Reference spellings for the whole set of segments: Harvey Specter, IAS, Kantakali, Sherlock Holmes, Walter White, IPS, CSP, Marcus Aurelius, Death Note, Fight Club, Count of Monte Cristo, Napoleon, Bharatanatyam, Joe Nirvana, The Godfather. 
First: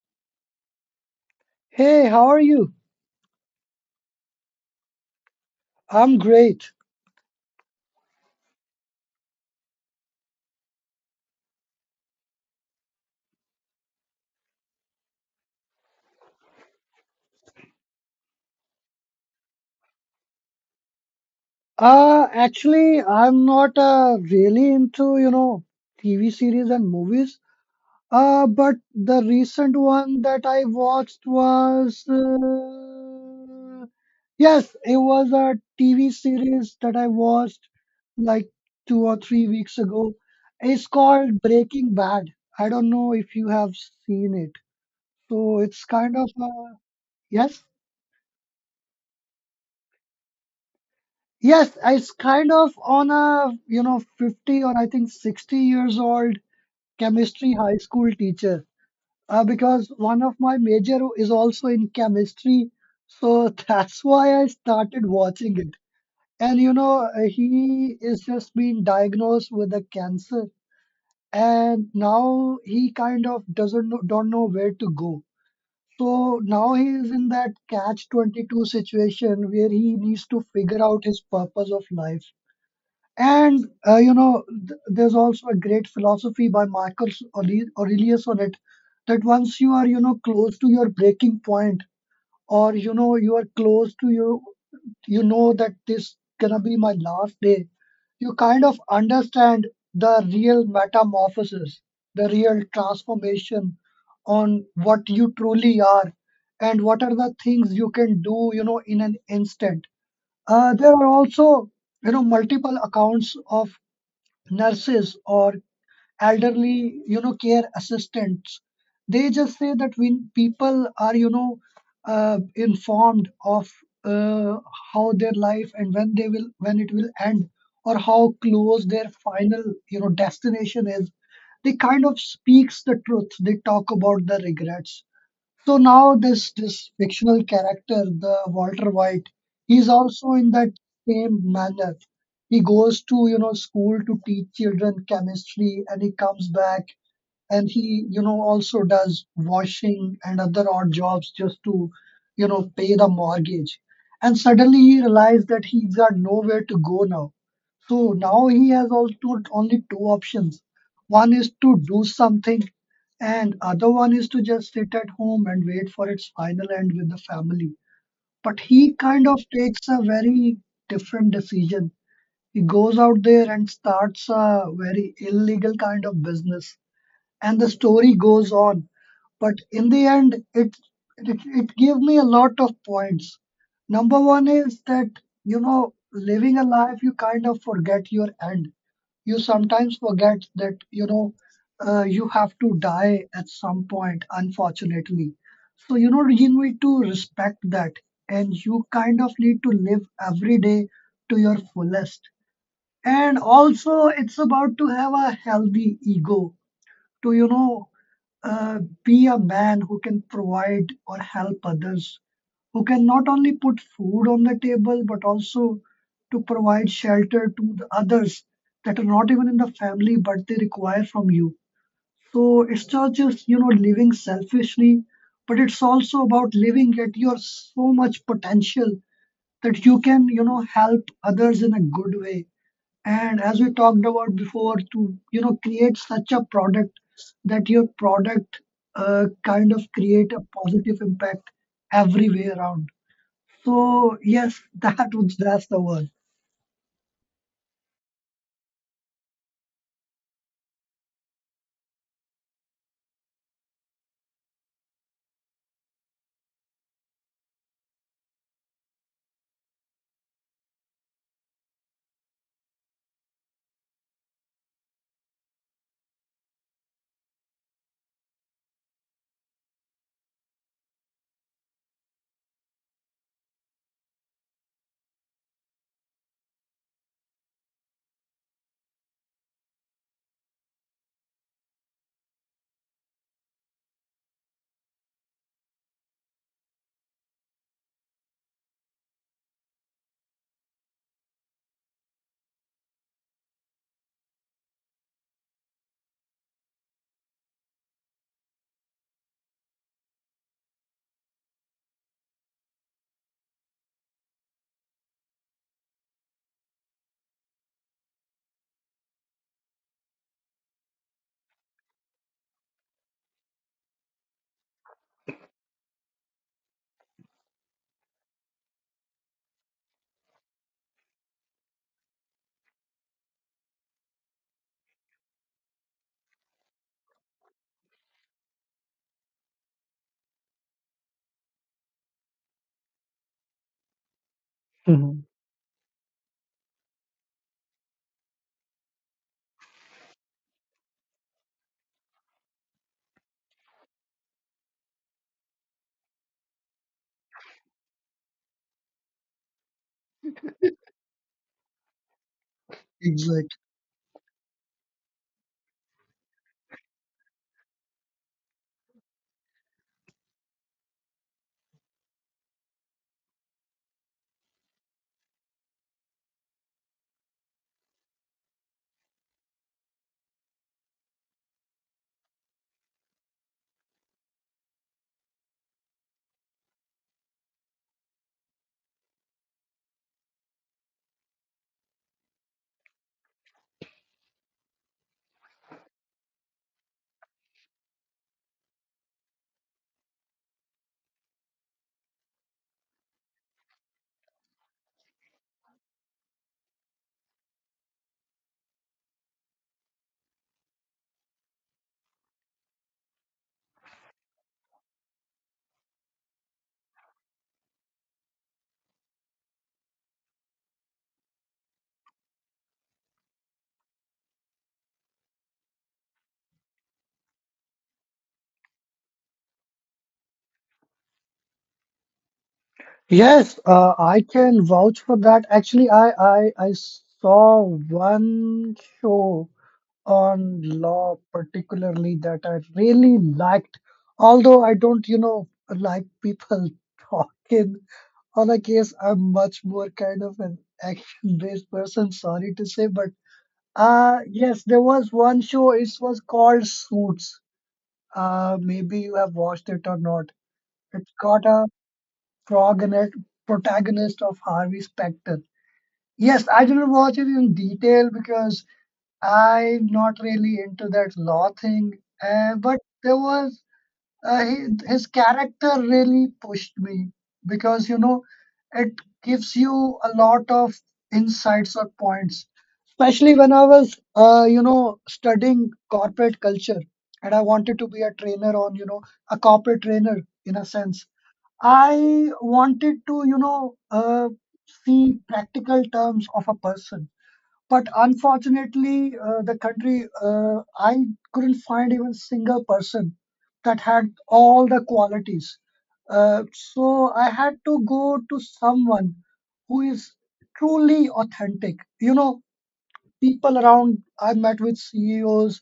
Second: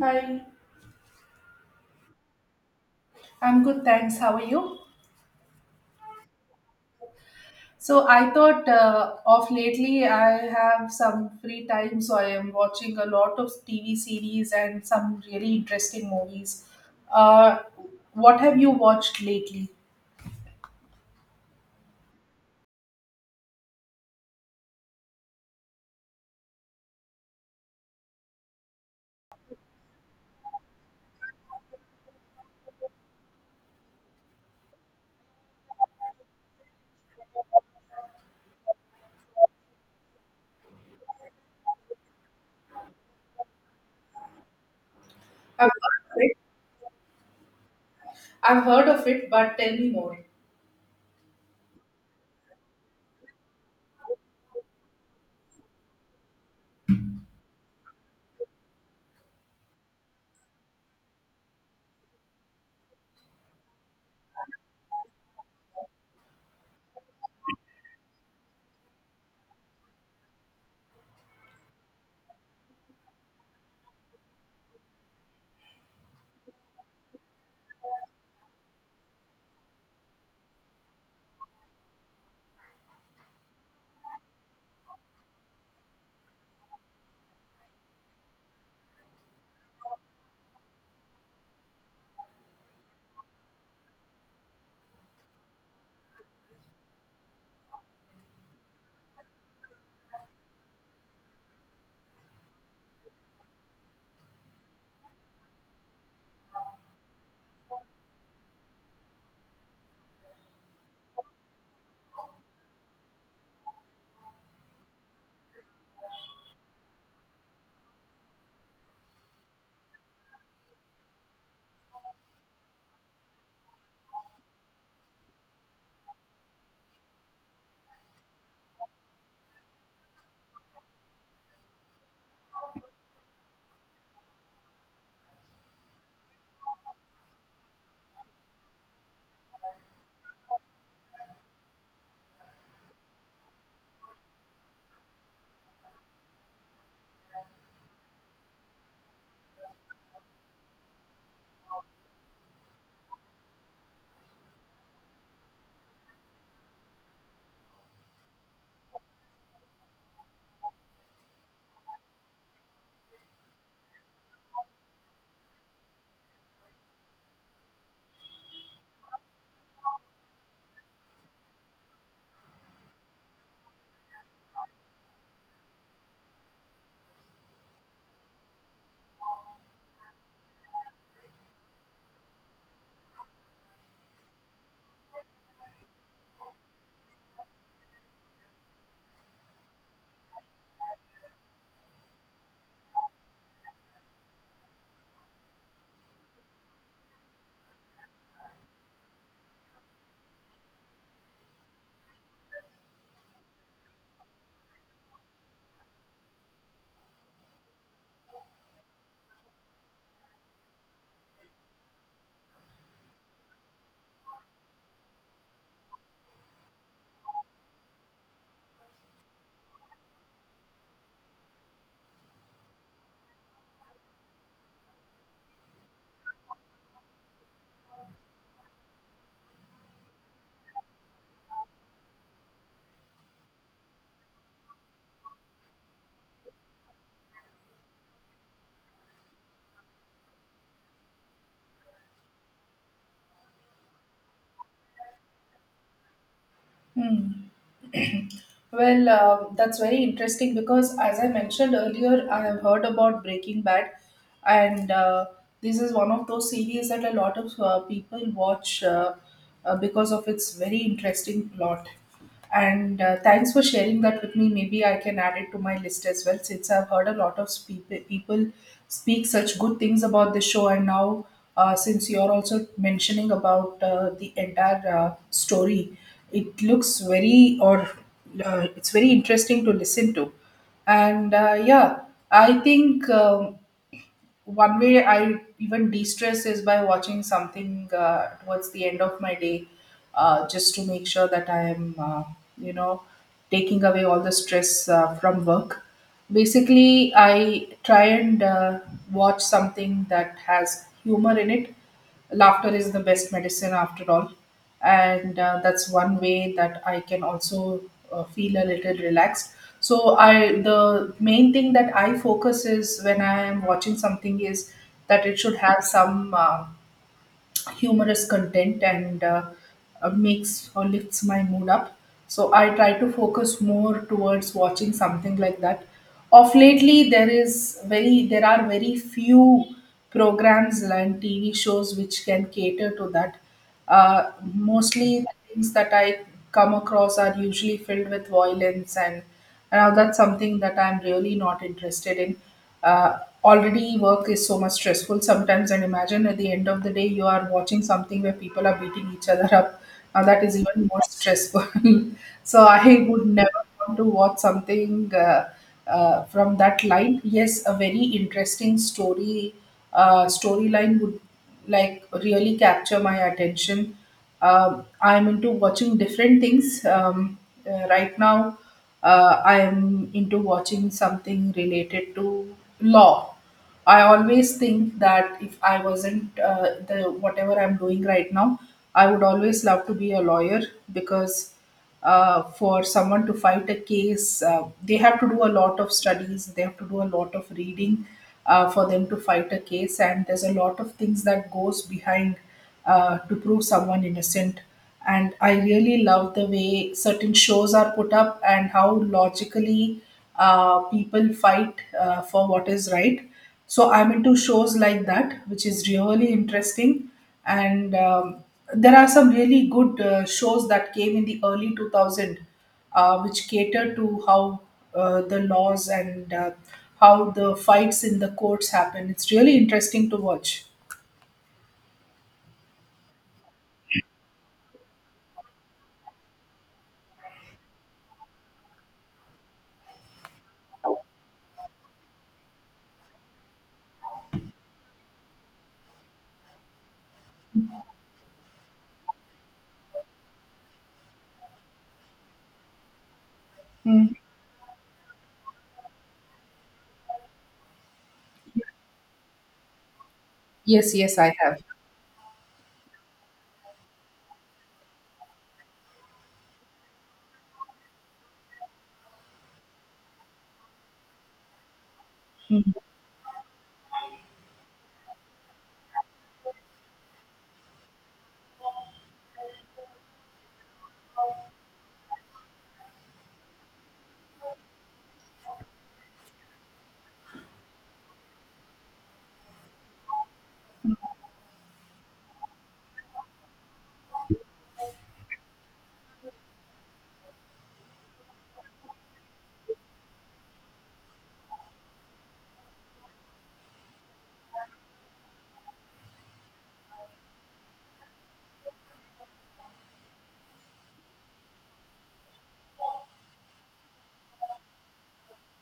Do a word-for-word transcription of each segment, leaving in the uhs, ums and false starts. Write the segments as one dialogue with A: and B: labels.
A: Hi,
B: Hey, how are you?
A: I'm good, thanks. How are you?
B: I'm great.
A: So I thought uh, of lately I have some free time, so I am watching a lot of T V series and some really interesting movies. Uh, what have you watched lately?
B: Uh, actually, I'm not uh, really into, you know, T V series and movies. Uh, but the recent one that I watched was, uh, yes, it was a T V series that I watched like two or three weeks ago. It's called Breaking Bad. I don't know if you have seen it. So
A: I've
B: it's kind
A: heard of
B: of
A: it.
B: a, yes?
A: I've heard of it, but tell me more.
B: Yes, it's kind of on a, you know, fifty or I think sixty years old chemistry high school teacher. Uh, because one of my major is also in chemistry. So that's why I started watching it. And you know, uh, he is just been diagnosed with a cancer, and now he kind of doesn't know, don't know where to go. So now he is in that catch twenty-two situation where he needs to figure out his purpose of life. And uh, you know, th- there's also a great philosophy by Marcus Aure- Aurelius on it that once you are, you know, close to your breaking point, or you know, you are close to you, you know that this gonna be my last day. You kind of understand the real metamorphosis, the real transformation on what you truly are, and what are the things you can do, you know, in an instant. Uh, there are also you know multiple accounts of nurses or elderly you know care assistants. They just say that when people are you know uh, informed of uh, how their life and when they will when it will end, or how close their final you know destination is. They kind of speaks the truth. They talk about the regrets. So now this this fictional character, the Walter White, he's also in that same manner. He goes to, you know, school to teach children chemistry, and he comes back. And he, you know, also does washing and other odd jobs just to, you know, pay the mortgage. And suddenly he realized that he's got nowhere to go now. So now he has also only two options. One is to do something, and other one is to just sit at home and wait for its final end with the family. But he kind of takes a very different decision. He goes out there and starts a very illegal kind of business, and the story goes on. But in the end, it it, it gave me a lot of points. Number one is that you know living a life, you kind of forget your end. You sometimes forget that you know uh, you have to die at some point, unfortunately. So you know you need to respect that, and you kind of need to live every day to your fullest. And also, it's about to have a healthy ego to you know uh, be a man who can provide or help others, who can not only put food on the table, but also to provide shelter to the others that are not even in the family, but they require from you. So it's not just you know living selfishly, but it's also about living at your so much potential that you can you know help others in a good way. And as we talked about before, to you know create such a product that your product uh, kind of create a positive impact every way around. So yes, that was that's the word.
A: Hmm. Well, um, that's very interesting because, as I mentioned earlier, I have heard about Breaking Bad, and uh, this is one of those series that a lot of uh, people watch uh, uh, because of its very interesting plot. And uh, thanks for sharing that with me. Maybe I can add it to my list as well, since I've heard a lot of spe- people speak such good things about the show. And now, uh, since you're also mentioning about uh, the entire uh, story, it looks very or uh, it's very interesting to listen to. And uh, yeah, I think. Um, one way I even de stress is by watching something uh, towards the end of my day, uh, just to make sure that I am, uh, you know, taking away all the stress uh, from work. Basically, I try and uh, watch something that has humor in it. Laughter is the best medicine after all, and uh, that's one way that I can also uh, feel a little relaxed. So i the main thing that I focus is when I am watching something is that it should have some uh, humorous content, and uh, uh, makes or lifts my mood up. So I try to focus more towards watching something like that. Of lately, there is very there are very few programs and T V shows which can cater to that. Uh, mostly,
B: Mhm.
A: the things that I come across are usually filled with violence, and now that's something that I'm really not interested in. Uh, already work is so much stressful sometimes, and imagine at the end of the day you are watching something where people are beating each other up. Now that is even more stressful. so I would
B: Exactly.
A: never want to watch something uh, uh, from that line. Yes, a very interesting story uh, storyline would like really capture my attention. Um, I'm into watching different things um, uh, right now. Uh, I'm into watching something related to law. I always think that if I wasn't uh, the whatever I'm doing right now, I would always love to be a lawyer, because uh, for someone to fight a case, uh, they have to do a lot of studies, they have to do a lot of reading uh, for them to fight a case, and there's a lot of things that goes behind uh, to prove someone innocent. And I really love the way certain shows are put up and how logically uh, people fight uh, for what is right. So I'm into shows like that, which is really interesting. And um, there are some really good uh, shows that came in the early two thousand, uh, which cater to how uh, the laws and uh, how the fights in the courts happen. It's really interesting to watch.
B: Yes, uh, I can vouch for that. Actually, I, I I saw one show on law particularly that I really liked, although I don't, you know, like people talking. On a case, I'm much more kind of an action-based person, sorry to say, but
A: Mm.
B: uh yes, there was one show, it was called Suits. Uh maybe you have watched it or not.
A: Yes,
B: It's
A: yes, I
B: got
A: have.
B: a progonate- protagonist of Harvey Specter. Yes, I didn't watch it in detail because I'm not really into that law thing. Uh, but there was uh, he, his character really pushed me because you know it gives you a lot of insights or points, especially when I was uh, you know studying corporate culture, and I wanted to be a trainer on, you know a corporate trainer, in a sense. I wanted to, you know uh, see practical terms of a person. But unfortunately, uh, the country, uh, I couldn't find even single person that had all the qualities. Uh, so I had to go to someone who is truly authentic. You know, people around, I've met with CEOs,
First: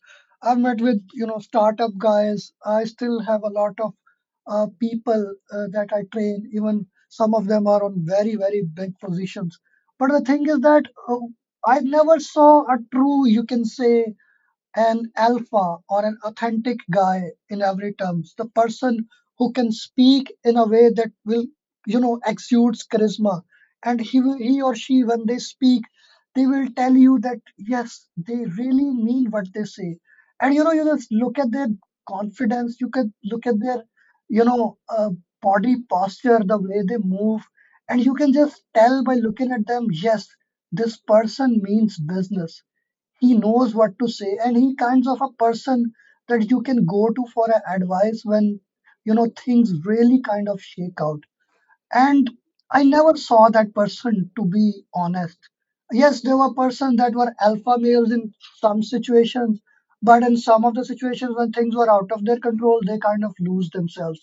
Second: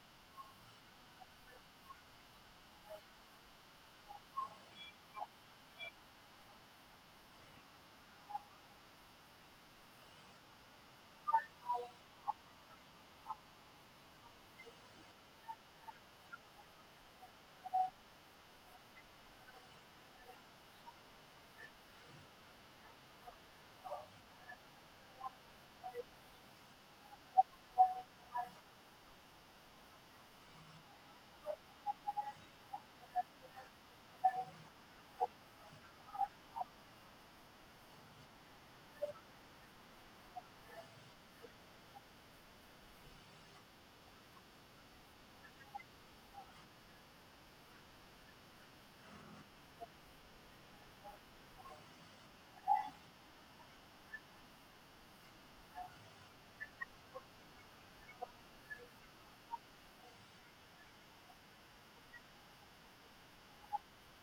B: I've met with, you know startup guys. I still have a lot of uh, people uh, that I train, even some of them are on very very big positions. But the thing is that, uh, I never saw a true, you can say, an alpha or an authentic guy in every terms, the person who can speak in a way that will, you know exudes charisma. And he will, he or she, when they speak, they will tell you that yes, they really mean what they say. And you know you just look at their confidence, you can look at their, you know uh, body posture, the way they move, and you can just tell by looking at them, yes, this person means business. He knows what to say, and he kinds of a person that you can go to for a advice when you know things really kind of shake out. And I never saw that person, to be honest. Yes, there were persons that were alpha males in some situations, but in some of the situations when things were out of their control, they kind of lose themselves.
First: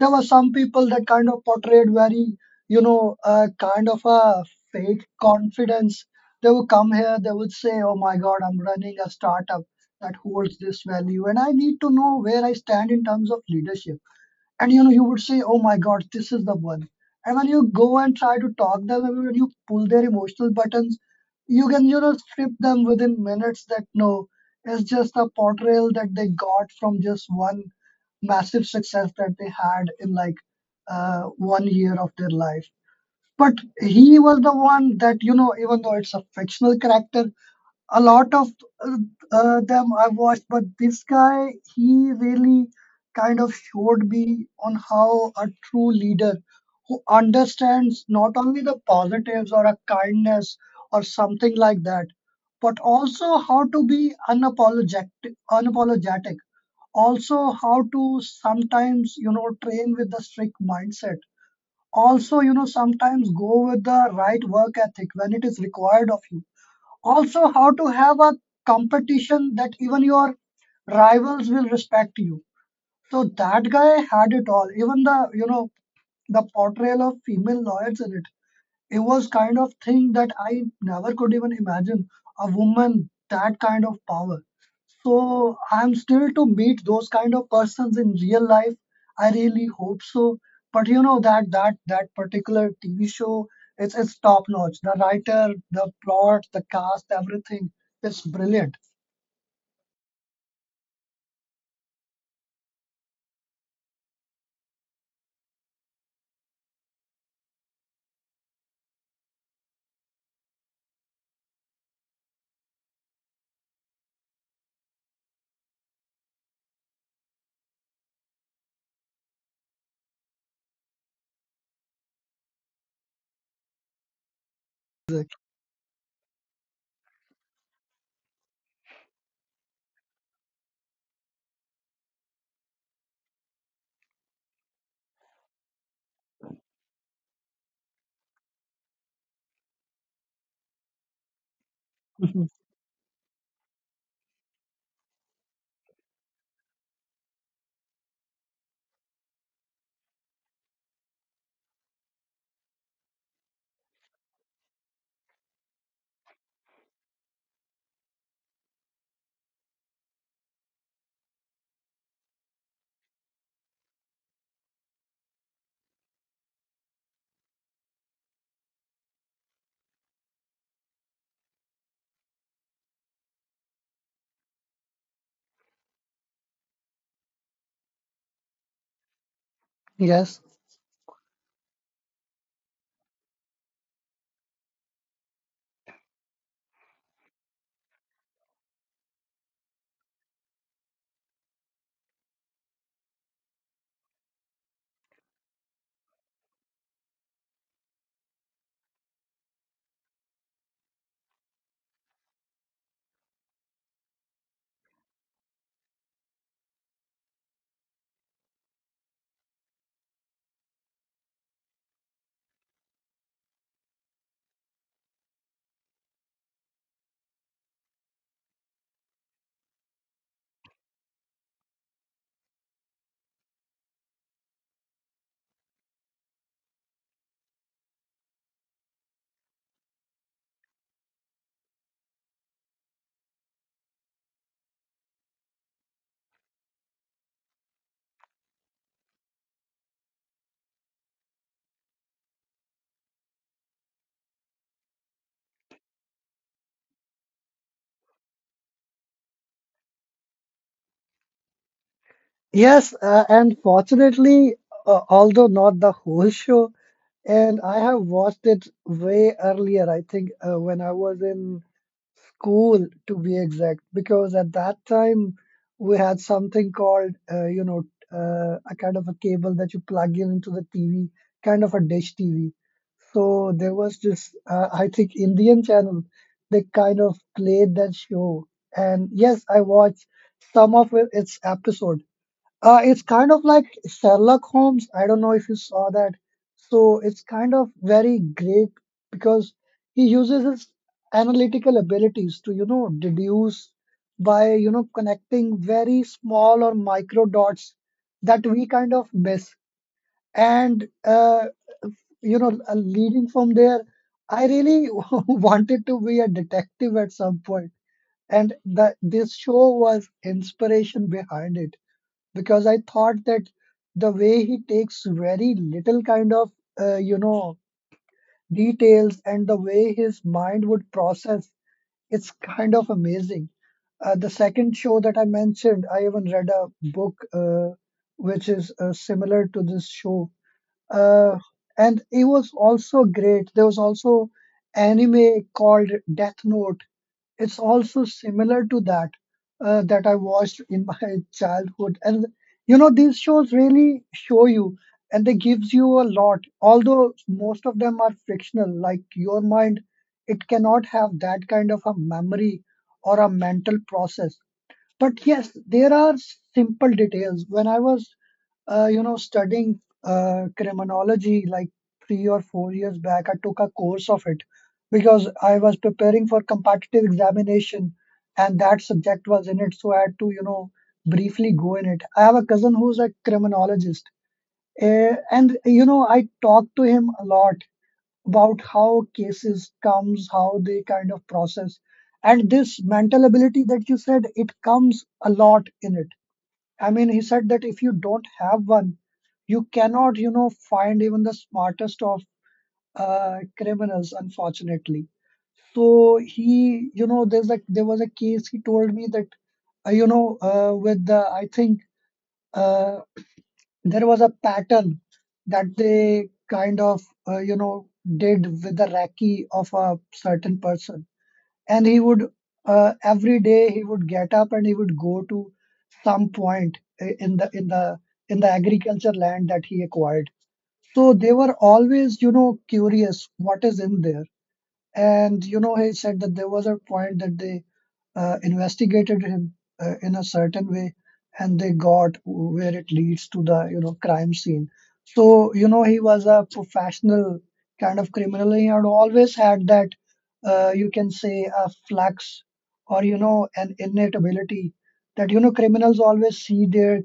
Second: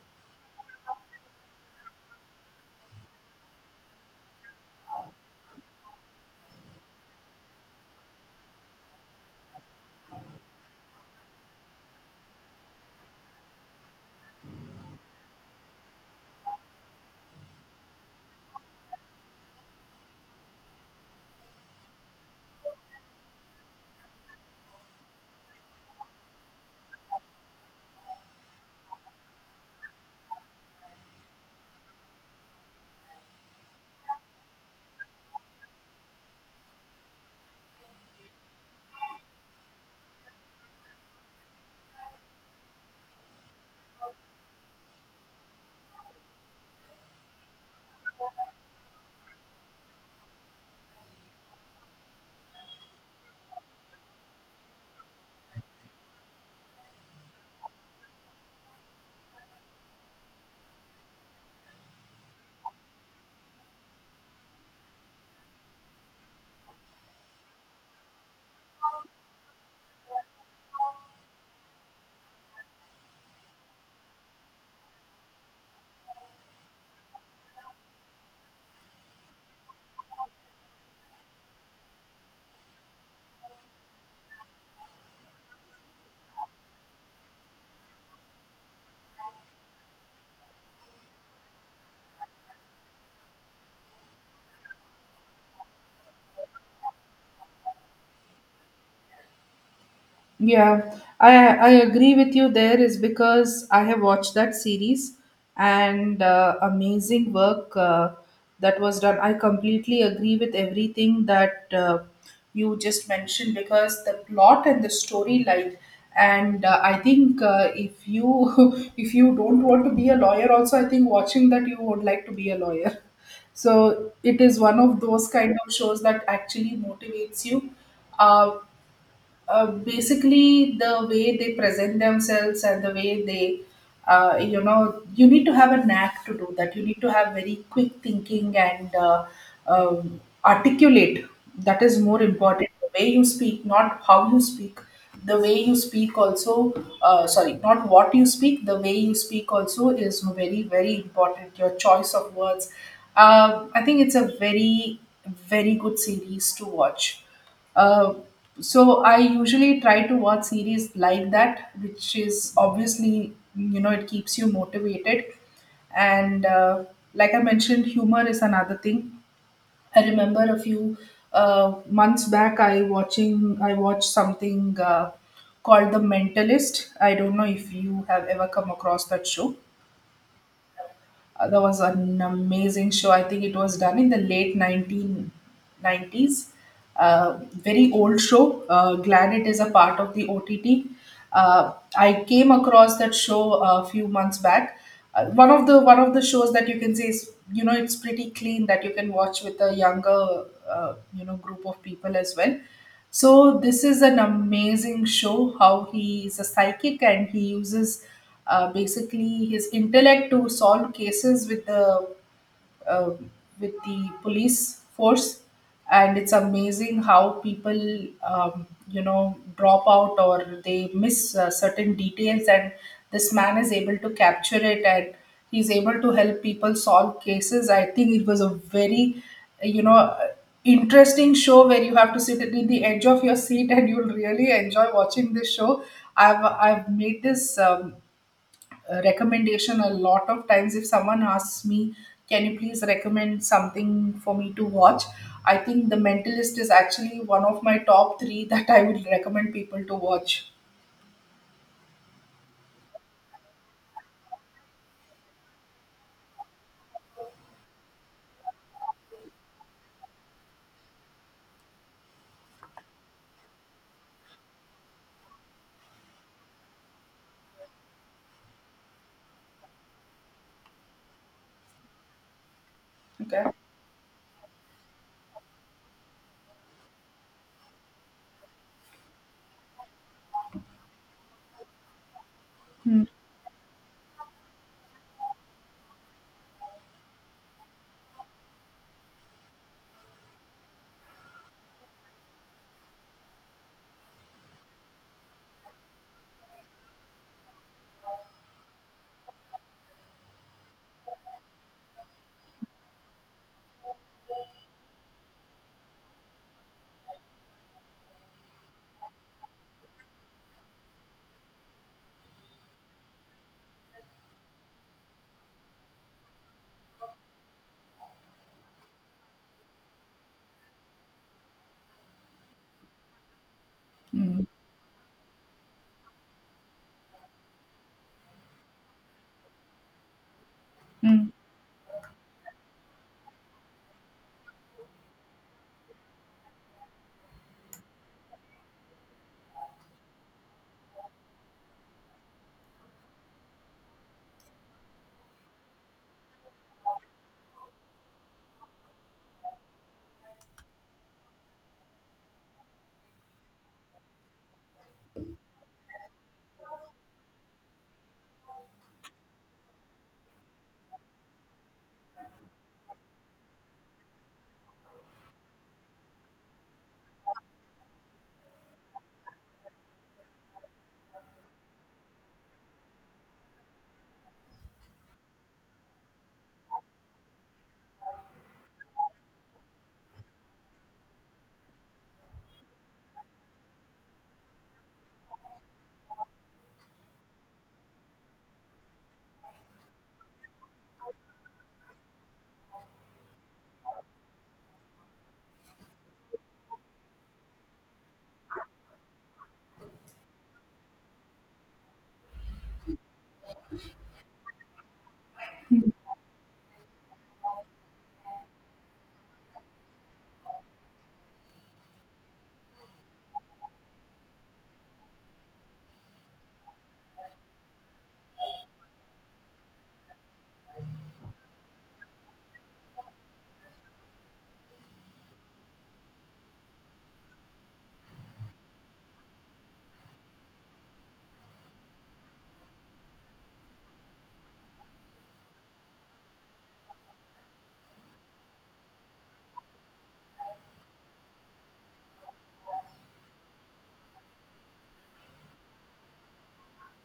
B: There were some people that kind of portrayed very, you know uh, kind of a fake confidence. They would come here, they would say, oh my god, I'm running a startup that holds this value, and I need to know where I stand in terms of leadership. And you know you would say, oh my god, this is the one. And when you go and try to talk them, and when you pull their emotional buttons, you can, you know strip them within minutes, that no, it's just a portrayal that they got from just one massive success that they had in like, uh, one year of their life. But he was the one that, you know even though it's a fictional character, a lot of uh, uh, them I've watched, but this guy, he really kind of showed me on how a true leader who understands not only the positives or a kindness or something like that, but also how to be unapologetic, unapologetic. Also, how to sometimes, you know, train with the strict mindset. Also, you know, sometimes go with the right work ethic when it is required of you. Also, how to have a competition that even your rivals will respect you. So that guy had it all, even the, you know the portrayal of female lawyers in it. It was kind of thing that I never could even imagine, a woman that kind of power. So I'm still to meet those kind of persons in real life. I really hope so. But you know that that that particular T V show, it's it's top notch. The writer, the plot, the cast, everything. It's brilliant.
A: Yeah, I I agree with you there is because I have watched that series, and uh, amazing work uh, that was done. I completely agree with everything that uh, you just mentioned, because the plot and the storyline, and uh, I think uh, if you if you don't want to be a lawyer also, I think watching that you would like to be a lawyer. So it is one of those kind of shows that actually motivates you. Uh, uh, basically the way they present themselves, and the way they uh, you know, you need to have a knack to do that, you need to have very quick thinking and uh, um, articulate, that is more
B: Mhm.
A: important, the way you speak, not how you speak, the way you speak also uh, sorry not what you speak, the way you speak also is very, very important, your choice of words. Um, i think it's a very very good series to watch. Uh, so I usually try to watch series like that, which is obviously, you know, it keeps you motivated, and uh, like I mentioned, humor is another thing. I remember a few uh, months back, I watching I watched something uh, called The Mentalist. I don't know if you have ever come across that show.
B: Yes.
A: Uh, that was an amazing show. I think it was done in the late nineteen nineties. Uh, very old show. Uh, glad it is a part of the O T T. Uh, I came across that show a few months back. Uh, one of the one of the shows that you can say is, you know, it's pretty clean, that you can watch with a younger uh, you know, group of people as well. So this is an amazing show how he is a psychic and he uses uh, basically his intellect to solve cases with the uh, with the police force. And it's amazing how people um, you know, drop out or they miss uh, certain details, and this man is able to capture it, and he's able to help people solve cases. I think it was a very, you know, interesting show where you have to sit in the edge of your seat, and you'll really enjoy watching this show. I've i've made this um, uh, recommendation a lot of times. If someone asks me, "Can you please recommend something for me to watch?" I think The Mentalist is actually one of my top three that I would recommend people to watch.
B: Yes, uh, and fortunately, uh, although not the whole show, and I have watched it way earlier, I think uh, when I was in Cool, to be exact, because at that time we had something called, uh, you know, uh, a kind of a cable that you plug in into the T V, kind of a dish T V.
A: Okay.
B: So there was this, uh, I think, Indian channel. They kind of played that show, and yes, I watched some of it, its episodes. Uh, it's kind of like Sherlock Holmes. I don't know if you saw that. So it's kind of very great because he uses his analytical abilities to, you know, deduce by, you know, connecting very small or micro dots that we kind of miss. And, uh, you know, uh, leading from there, I really wanted to be a detective at some point, point. And the, this show was inspiration behind it because I thought that the way he takes very little kind of, uh, you know details, and the way his mind would process, it's kind of amazing. Uh, the second show that I mentioned, I even read a book uh, which is uh, similar to this show,
A: Hmm.
B: uh, and it was also great. There was also anime called Death Note, it's also similar to that, uh, that I watched in my childhood, and you know these shows really show you, and they gives you a lot. Although most of them are fictional, like your mind, it cannot have that kind of a memory or a mental process. But yes, there are simple details. When I was uh, you know, studying uh, criminology, like three or four years back. I took a course of it because I was preparing for competitive examination and that subject was in it. So I had to, you know, briefly go in it. I have a cousin who's a criminologist. Uh, and, you know, I talked to him a lot about how cases comes, how they kind of process. And this mental ability that you said, it comes a lot in it. I mean, he said that if you don't have one, you cannot, you know, find even the smartest of uh, criminals, unfortunately. So he, you know, there's a there was a case he told me that, uh, you know, uh, with the, I think, uh, there was a pattern that they kind of, uh, you know did with the recce of a certain person. And he would, uh, every day he would get up and he would go to some point i- in the in the in the agriculture land that he acquired. So they were always, you know, curious what is in there. And you know, he said that there was a point that they uh, investigated him uh, in a certain way, and they got where it leads to the, you know, crime scene. So you know, he was a professional kind of criminal. He had always had that, uh, you can say, a flex or, you know, an innate ability, that, you know, criminals always see their,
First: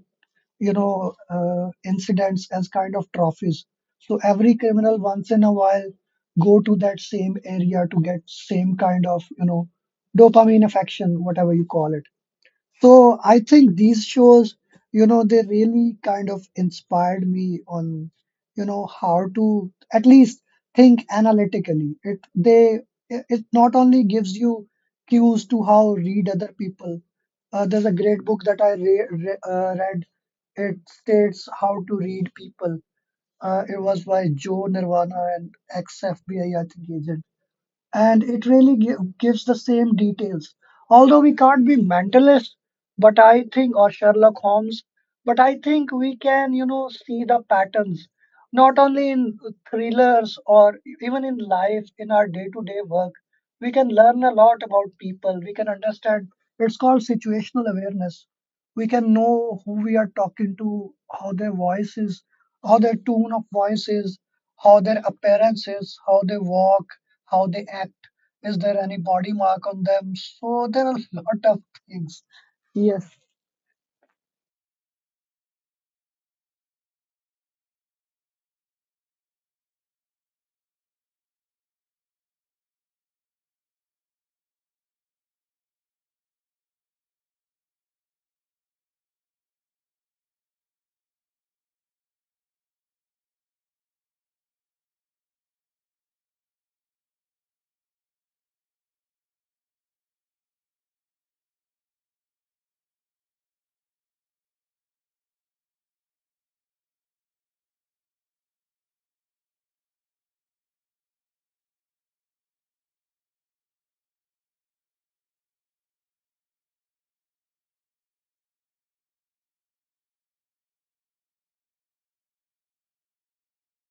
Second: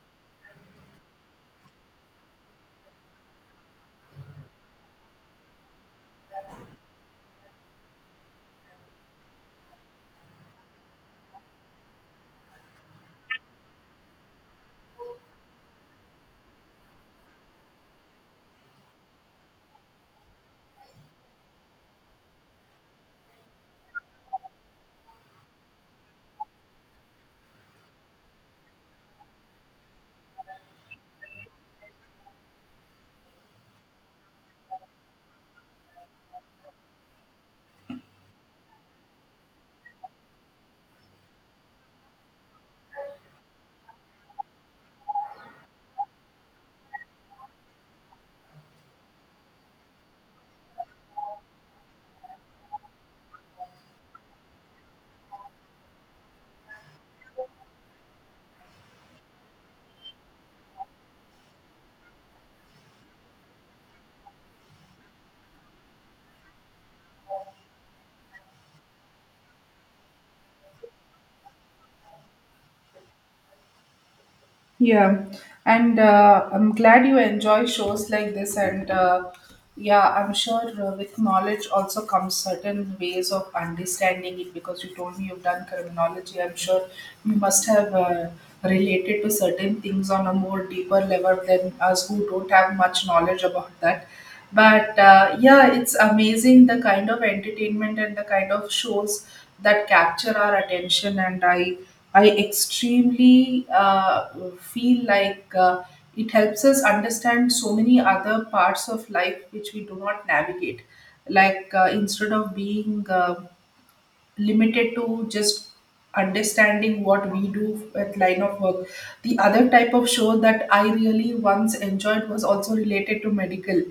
B: you know, uh, incidents as kind of trophies. So every criminal, once in a while, go to that same area to get same kind of, you know, dopamine affection, whatever you call it. So I think these shows, you know, they really kind of inspired me on, you know, how to at least think analytically. It they it it not only gives you cues to how read other people. Uh, there's a great book that I re re uh, read. It states how to read people. Uh, it was by Joe Nirvana, and ex-F B I, think, agent, and it really gi- gives the same details. Although we can't be mentalist, but I think, or Sherlock Holmes, but I think we can, you know, see the patterns, not only in thrillers or even in life, in our day to day work. We can learn a lot about people. We can understand. It's called situational awareness. We can know who we are talking to, how their voice is, how their tone of voice is, how their appearance is, how they walk, how they act, is there any body mark on them. So there are a lot of things. Yes.
A: Yeah, and uh, I'm glad you enjoy shows like this. And uh, Yeah, I'm sure uh, with knowledge also comes certain ways of understanding it, because you told me you've done criminology. I'm sure you must have uh, related to certain things on a more deeper level than us who don't have much knowledge about that. But uh, yeah, it's amazing the kind of entertainment and the kind of shows that capture our attention. And I, I extremely uh, feel like uh, it helps us understand so many other parts of life which we do not navigate. Like uh, instead of being uh, limited to just understanding what we do with line of work. The other type of show that I really once enjoyed was also related to medical.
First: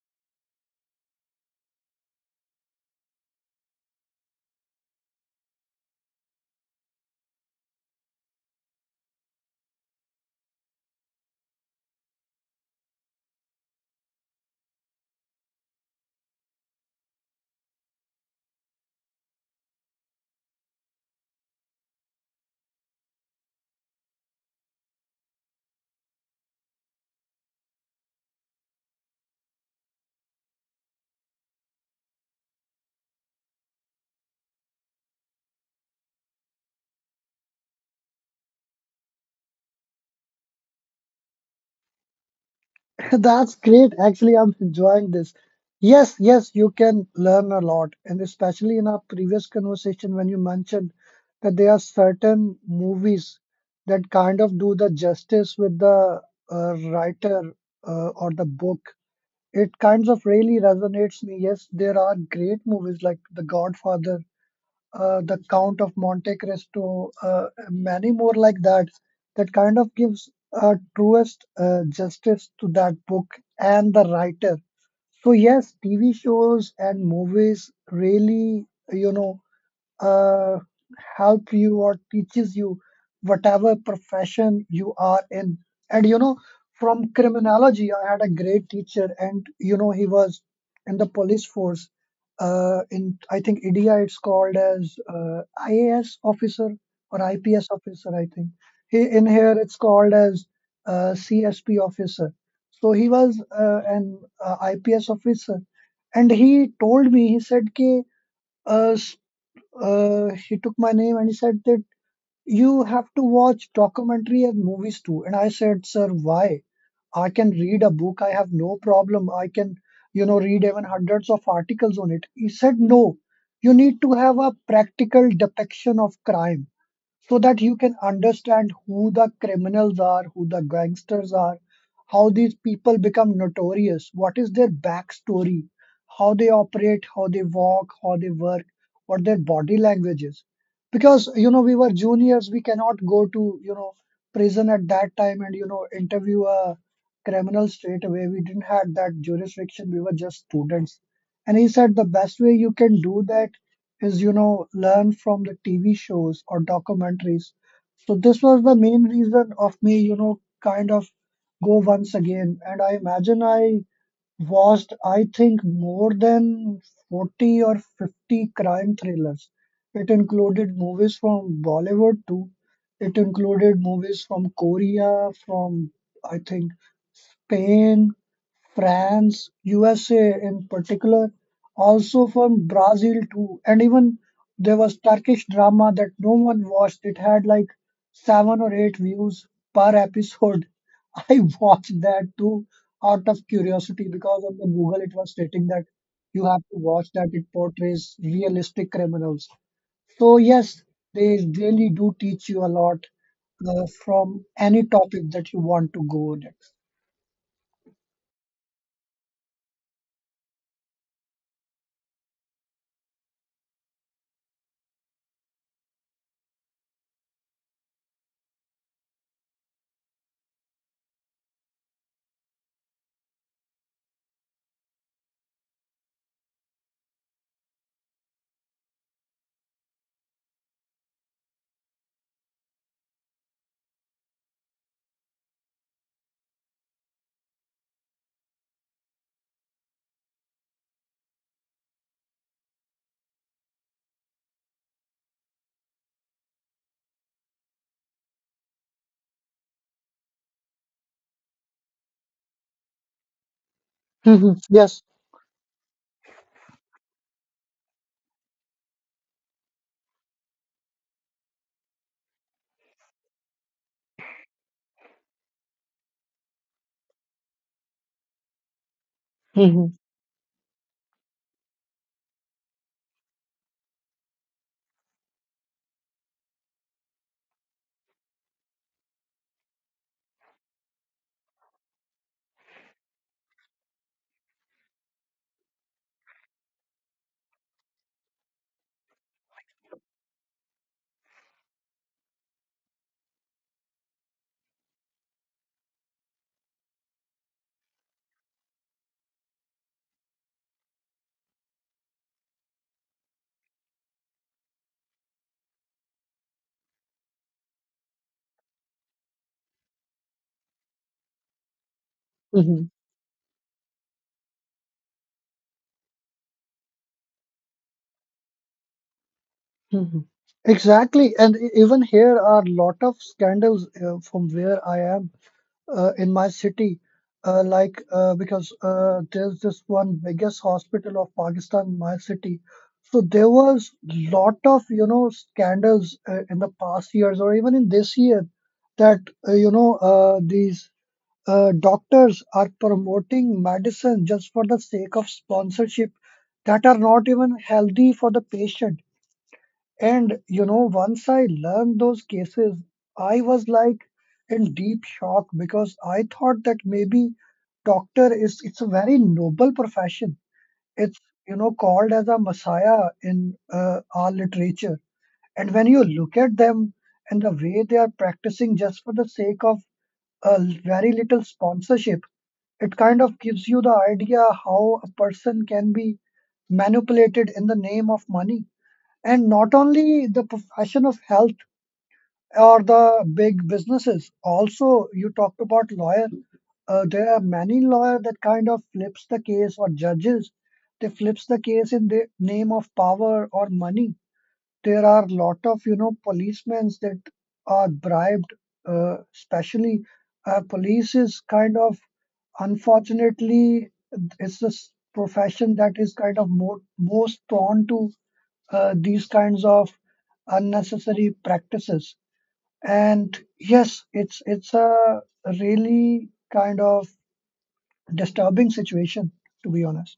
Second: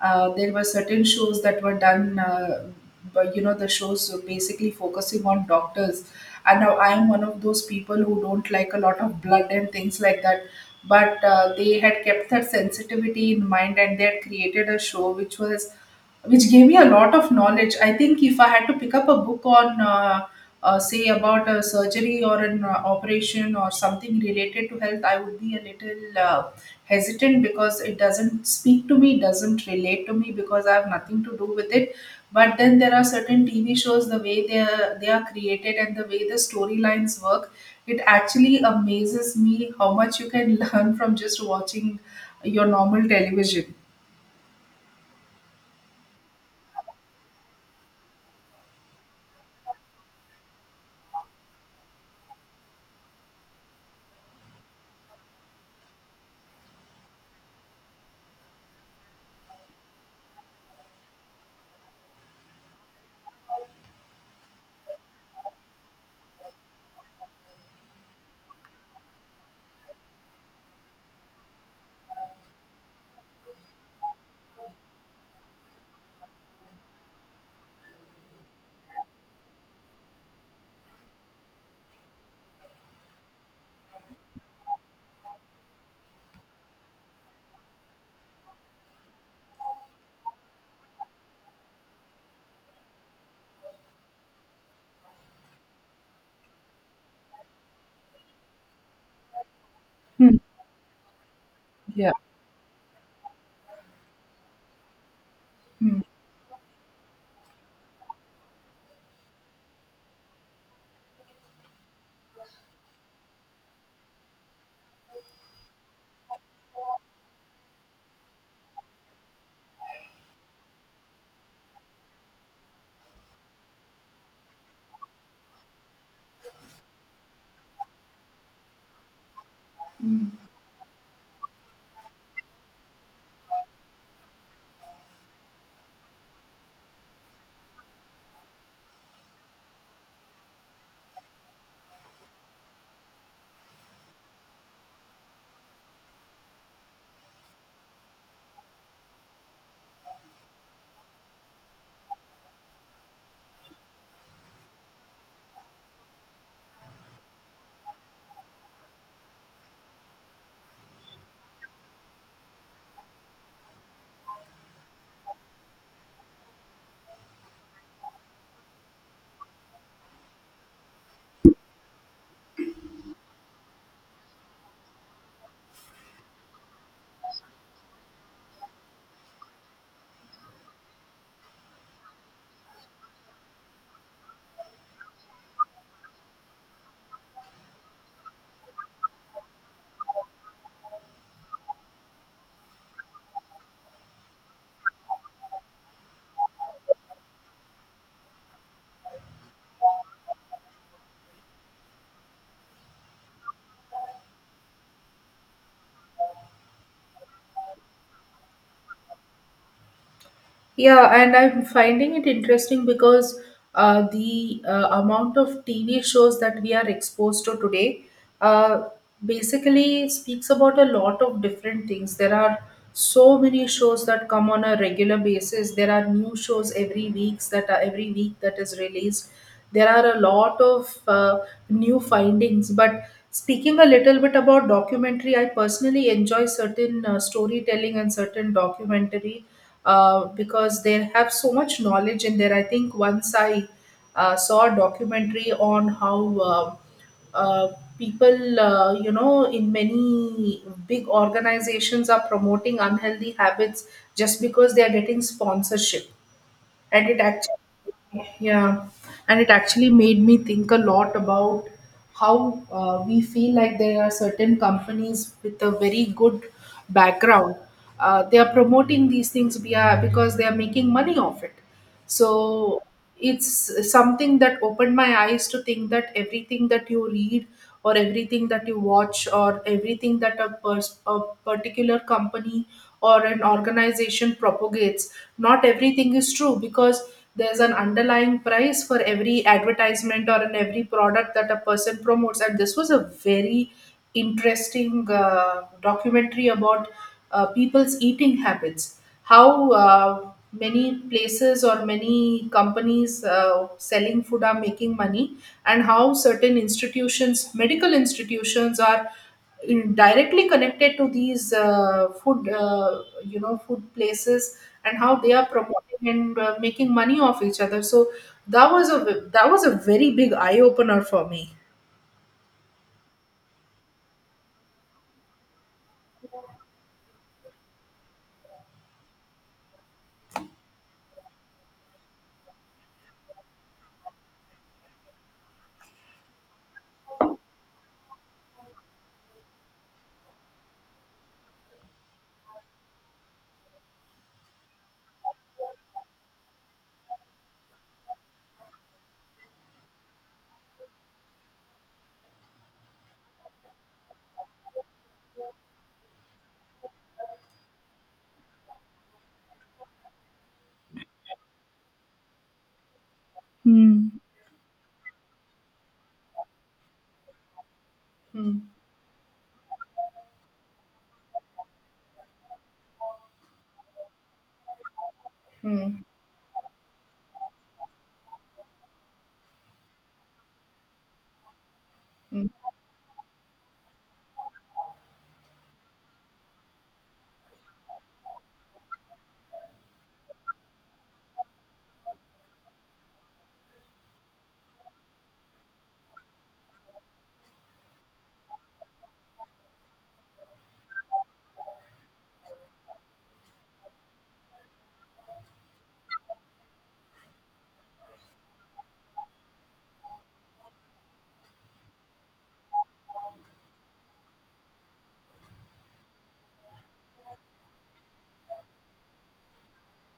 A: Uh, there were certain shows that were done, uh, but you know, the shows were basically focusing on doctors. And now I am one of those people who don't like a lot of blood and things like that. But uh, they had kept that sensitivity in mind, and they had created a show which was which gave me a lot of knowledge. I think if I had to pick up a book on, uh, uh, say, about a surgery or an uh, operation or something related to health, I would be a little uh, hesitant, because it doesn't speak to me, doesn't relate to me, because I have nothing to do with it. But then there are certain T V shows, the way they are, they are created, and the way the storylines work, it actually amazes me how much you can learn from just watching your normal
B: That's
A: television.
B: great. Actually, I'm enjoying this. Yes, yes, you can learn a lot. And especially in our previous conversation, when you mentioned that there are certain movies that kind of do the justice with the uh, writer uh, or the book, it kinds of really resonates me. Yes, there are great movies like The Godfather, uh, the Count of Monte Cristo, uh, many more like that, that kind of gives a truest uh, justice to that book and the writer. So yes, T V shows and movies really, you know, uh, help you or teaches you whatever profession you are in. And you know, from criminology, I had a great teacher, and you know, he was in the police force. Uh, in, I think, India, it's called as uh, I A S officer or I P S officer. I think he, in here, it's called
A: Hmm.
B: as uh, C S P
A: Yeah.
B: officer. So he was uh, an uh, I P S officer,
A: Hmm.
B: and he told me, he said, "K." Uh, he took my name and he said that you have to watch documentary and movies too. And I said, sir, why? I can read a book. I have no problem. I can, you know, read even hundreds of articles on it. He said, no, you need to have a practical depiction of crime so that you can understand who the criminals are, who the gangsters are, how these people become notorious, what is their backstory, how they operate, how they walk, how they work, what their body language is. Because, you know, we were juniors, we cannot go to, you know, prison at that time and, you know, interview a criminal straight away. We didn't have that jurisdiction, we were just students. And he said the best way you can do that is, you know, learn from the T V shows or documentaries. So this was the main reason of me, you know, kind of go once again. And I imagine I watched, I think, more than forty or fifty crime thrillers. It included movies from Bollywood too. It included movies from Korea, from, I think, Spain, France, U S A in particular, also from Brazil too. And even there was Turkish drama that no one watched. It had like seven or eight views per episode. I watched that too out of curiosity because on the Google it was stating that you have to watch that, it portrays realistic criminals. So yes, they really do teach you a lot, uh, from any topic that you want to go next.
A: Yeah, and I'm finding it interesting because uh, the uh, amount of T V shows that we are exposed to today uh, basically speaks about a lot of different things. There are so many shows that come on a regular basis. There are new shows every weeks that are every week that is released. There are a lot of uh, new findings. But speaking a little bit about documentary, I personally enjoy certain uh, storytelling and certain documentary, uh, because they have so much knowledge in there. I think once I uh, saw a documentary on how uh, uh, people, uh, you know, in many big organizations are promoting unhealthy habits just
B: Mhm.
A: because they are
B: Yes.
A: getting sponsorship, and it actually yeah and it actually made me think a lot about how uh, we feel like there are certain companies with a very good background, uh, they are promoting these things via
B: Mhm.
A: because they are making money off it. So it's something that opened my eyes to think that everything that you read, or everything that you watch, or everything that a, pers- a particular company or an organization propagates, not everything is true, because there's an underlying price for every advertisement or in every product that a person promotes. And this was a very interesting uh, documentary about uh, people's eating habits, how uh, many places or many companies uh, selling food are making money, and how certain institutions, medical institutions, are in- directly connected to these uh, food
B: Mhm.
A: uh, you know, food places, and how they are promoting and uh, making money off each other. So that was a that was a very
B: Mhm.
A: big eye opener for
B: Exactly.
A: me.
B: And e- even here are lot of scandals uh, from where I am, uh, in my city. Uh, like uh, because, uh, there's this one biggest hospital of Pakistan in my city. So there was lot of, you know, scandals uh, in the past years or even in this year, that uh, you know uh, these uh, doctors are promoting medicine just for the sake of sponsorship that are not even healthy for the patient. And you know, once I learned those cases, I was like in deep shock, because I thought that maybe doctor is, it's a very noble profession. It's, you know, called as a messiah in uh,
A: Hmm.
B: our literature. And when you look at them and the way they are
A: Hmm.
B: practicing just for the sake of a very little sponsorship, it kind of gives you the idea how a person can
A: Hmm.
B: be manipulated in the name of money. And not only the profession of health
A: Hmm.
B: or the big businesses, also, you talked about lawyer. Uh, there are many lawyer that kind of flips the case, or judges, they flips the case in the name of power or money. There are a lot of, you know, policemen that are bribed, uh, especially, uh, police is kind of, unfortunately, it's this profession that is kind of more, most prone to uh, these kinds of unnecessary practices. And yes, it's it's a really kind of disturbing situation, to be honest.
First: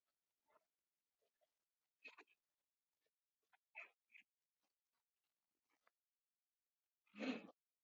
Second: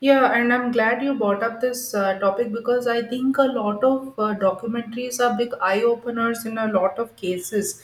A: Yeah, and I'm glad you brought up this uh, topic, because I think a lot of uh, documentaries are big eye openers in a lot of cases.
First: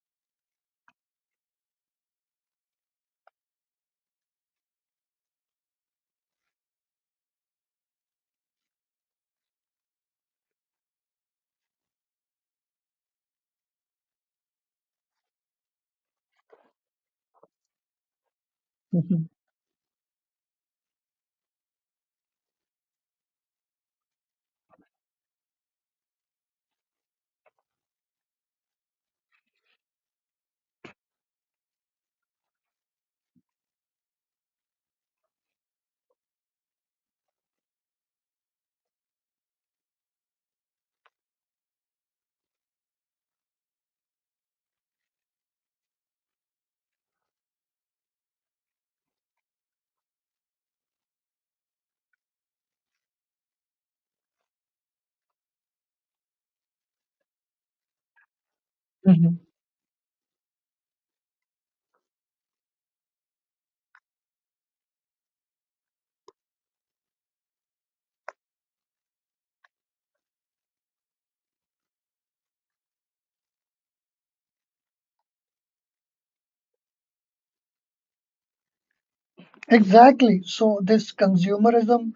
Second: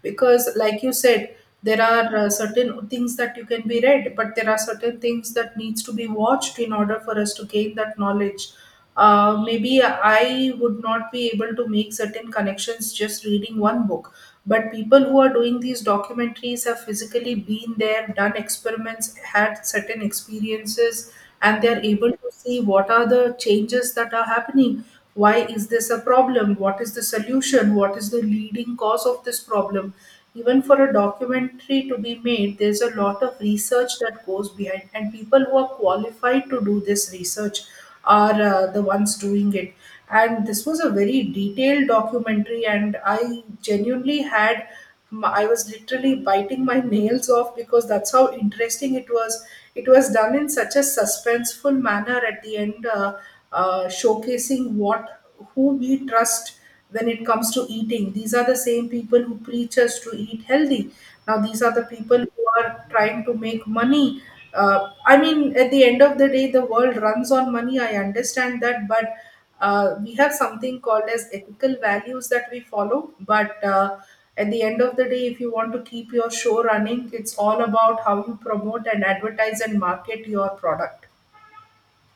A: Because like you said, there are uh, certain things that you can be read, but there are certain things that needs to be watched in order for us to gain that knowledge. Uh, maybe I would not be able to make certain connections just reading one book, but people who are doing these documentaries have physically been there, done experiments,
B: Mhm.
A: had certain experiences, and they are able to see what are the changes that are happening, why is this a problem, what is the solution, what is the leading cause of this problem. Even for a documentary to be made, there's a lot of research that goes behind, and people who are qualified to do this research are uh, the ones doing it. And this was a very detailed documentary, and I genuinely had m- I was literally biting my nails off, because that's how interesting it was. It was done in such a suspenseful manner at the end, uh, uh, showcasing what who we trust when it comes to eating. These are the same people who
B: Mhm.
A: preach us to eat healthy. Now these are the people who are trying to make money. Uh, I mean, at the end of the day, the world runs on money. I understand that, but uh, we have something called as ethical values that we follow, but uh, at the end of the day, if you want to keep your show running, it's all about how you promote and advertise and market
B: Exactly.
A: your
B: So
A: product.
B: this consumerism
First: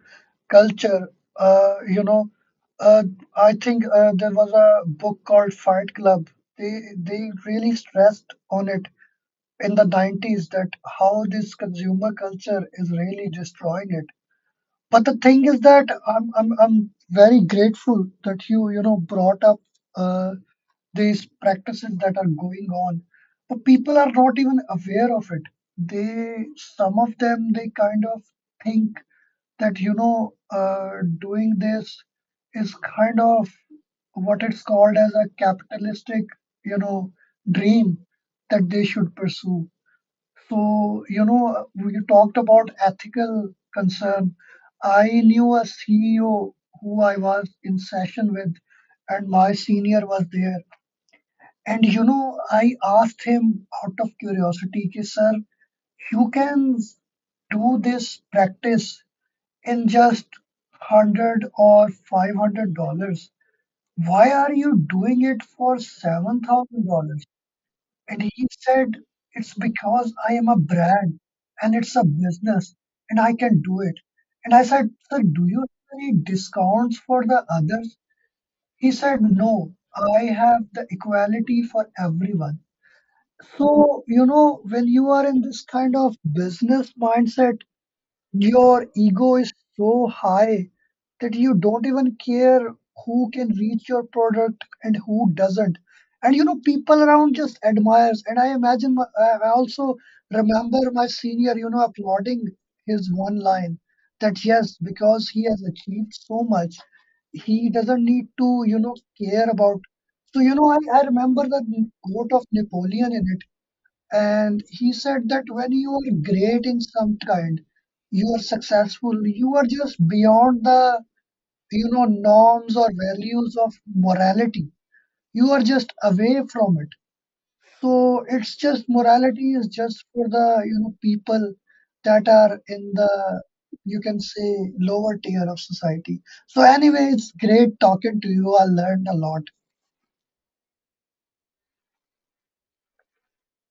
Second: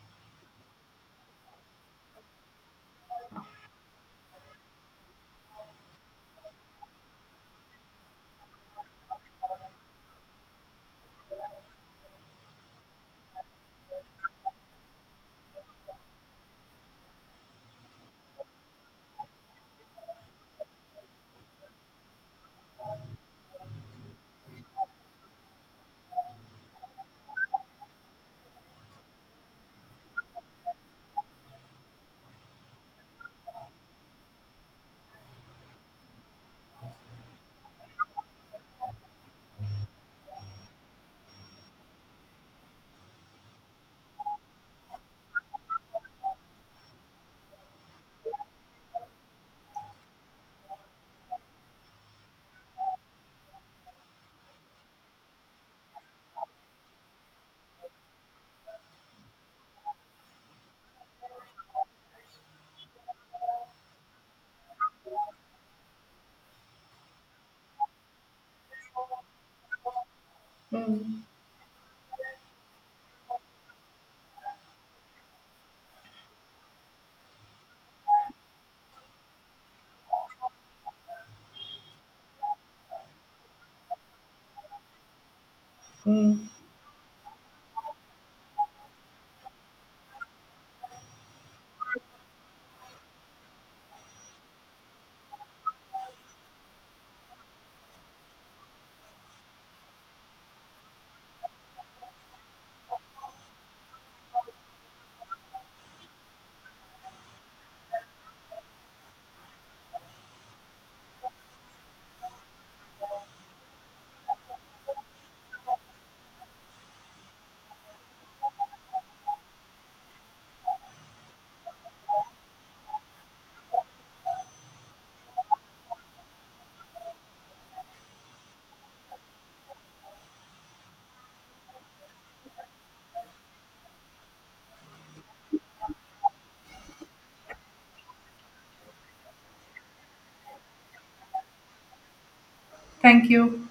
B: culture, uh, you know, uh, I think, uh, there was a book called Fight Club. They they really stressed on it in the nineties, that how this consumer culture is really destroying it. But the thing is that I'm I'm I'm very grateful that you you know, brought up, uh, these practices that are going on, but people are not even aware of it. They, some of them, they kind of think that, you know, uh, doing this is kind of what it's called as a capitalistic, you know, dream that they should pursue. So you know, you talked about ethical concern. I knew a C E O who I was in session with, and my senior was there. And you know, I asked him out of curiosity, ki, sir, you can do this practice in just one hundred or five hundred dollars. Why are you doing it for seven thousand dollars? And he said, it's because I am a brand,
A: Mm,
B: and it's a business, and I can do it. And I said, sir, do you have any discounts for the others? He said, no, I have the equality for everyone. So, you know, when you are in this kind of
A: mm.
B: business mindset, your ego is so high that you don't even care who can reach your product and who doesn't. And you know, people around just admires. And I imagine, my, I I also remember my senior, you know, applauding his one line, that yes, because he has achieved so much, he doesn't need to, you know, care about. So, you know, I, I remember that quote of Napoleon in it, and he said that when you are great in some kind, you are successful, you are just beyond the, you know, norms or values of morality. You are just away from it. So it's just, morality is just for the, you know, people that are in the, you can say, lower tier of society. So anyway, it's great talking to you. I learned a lot.
A: Thank you.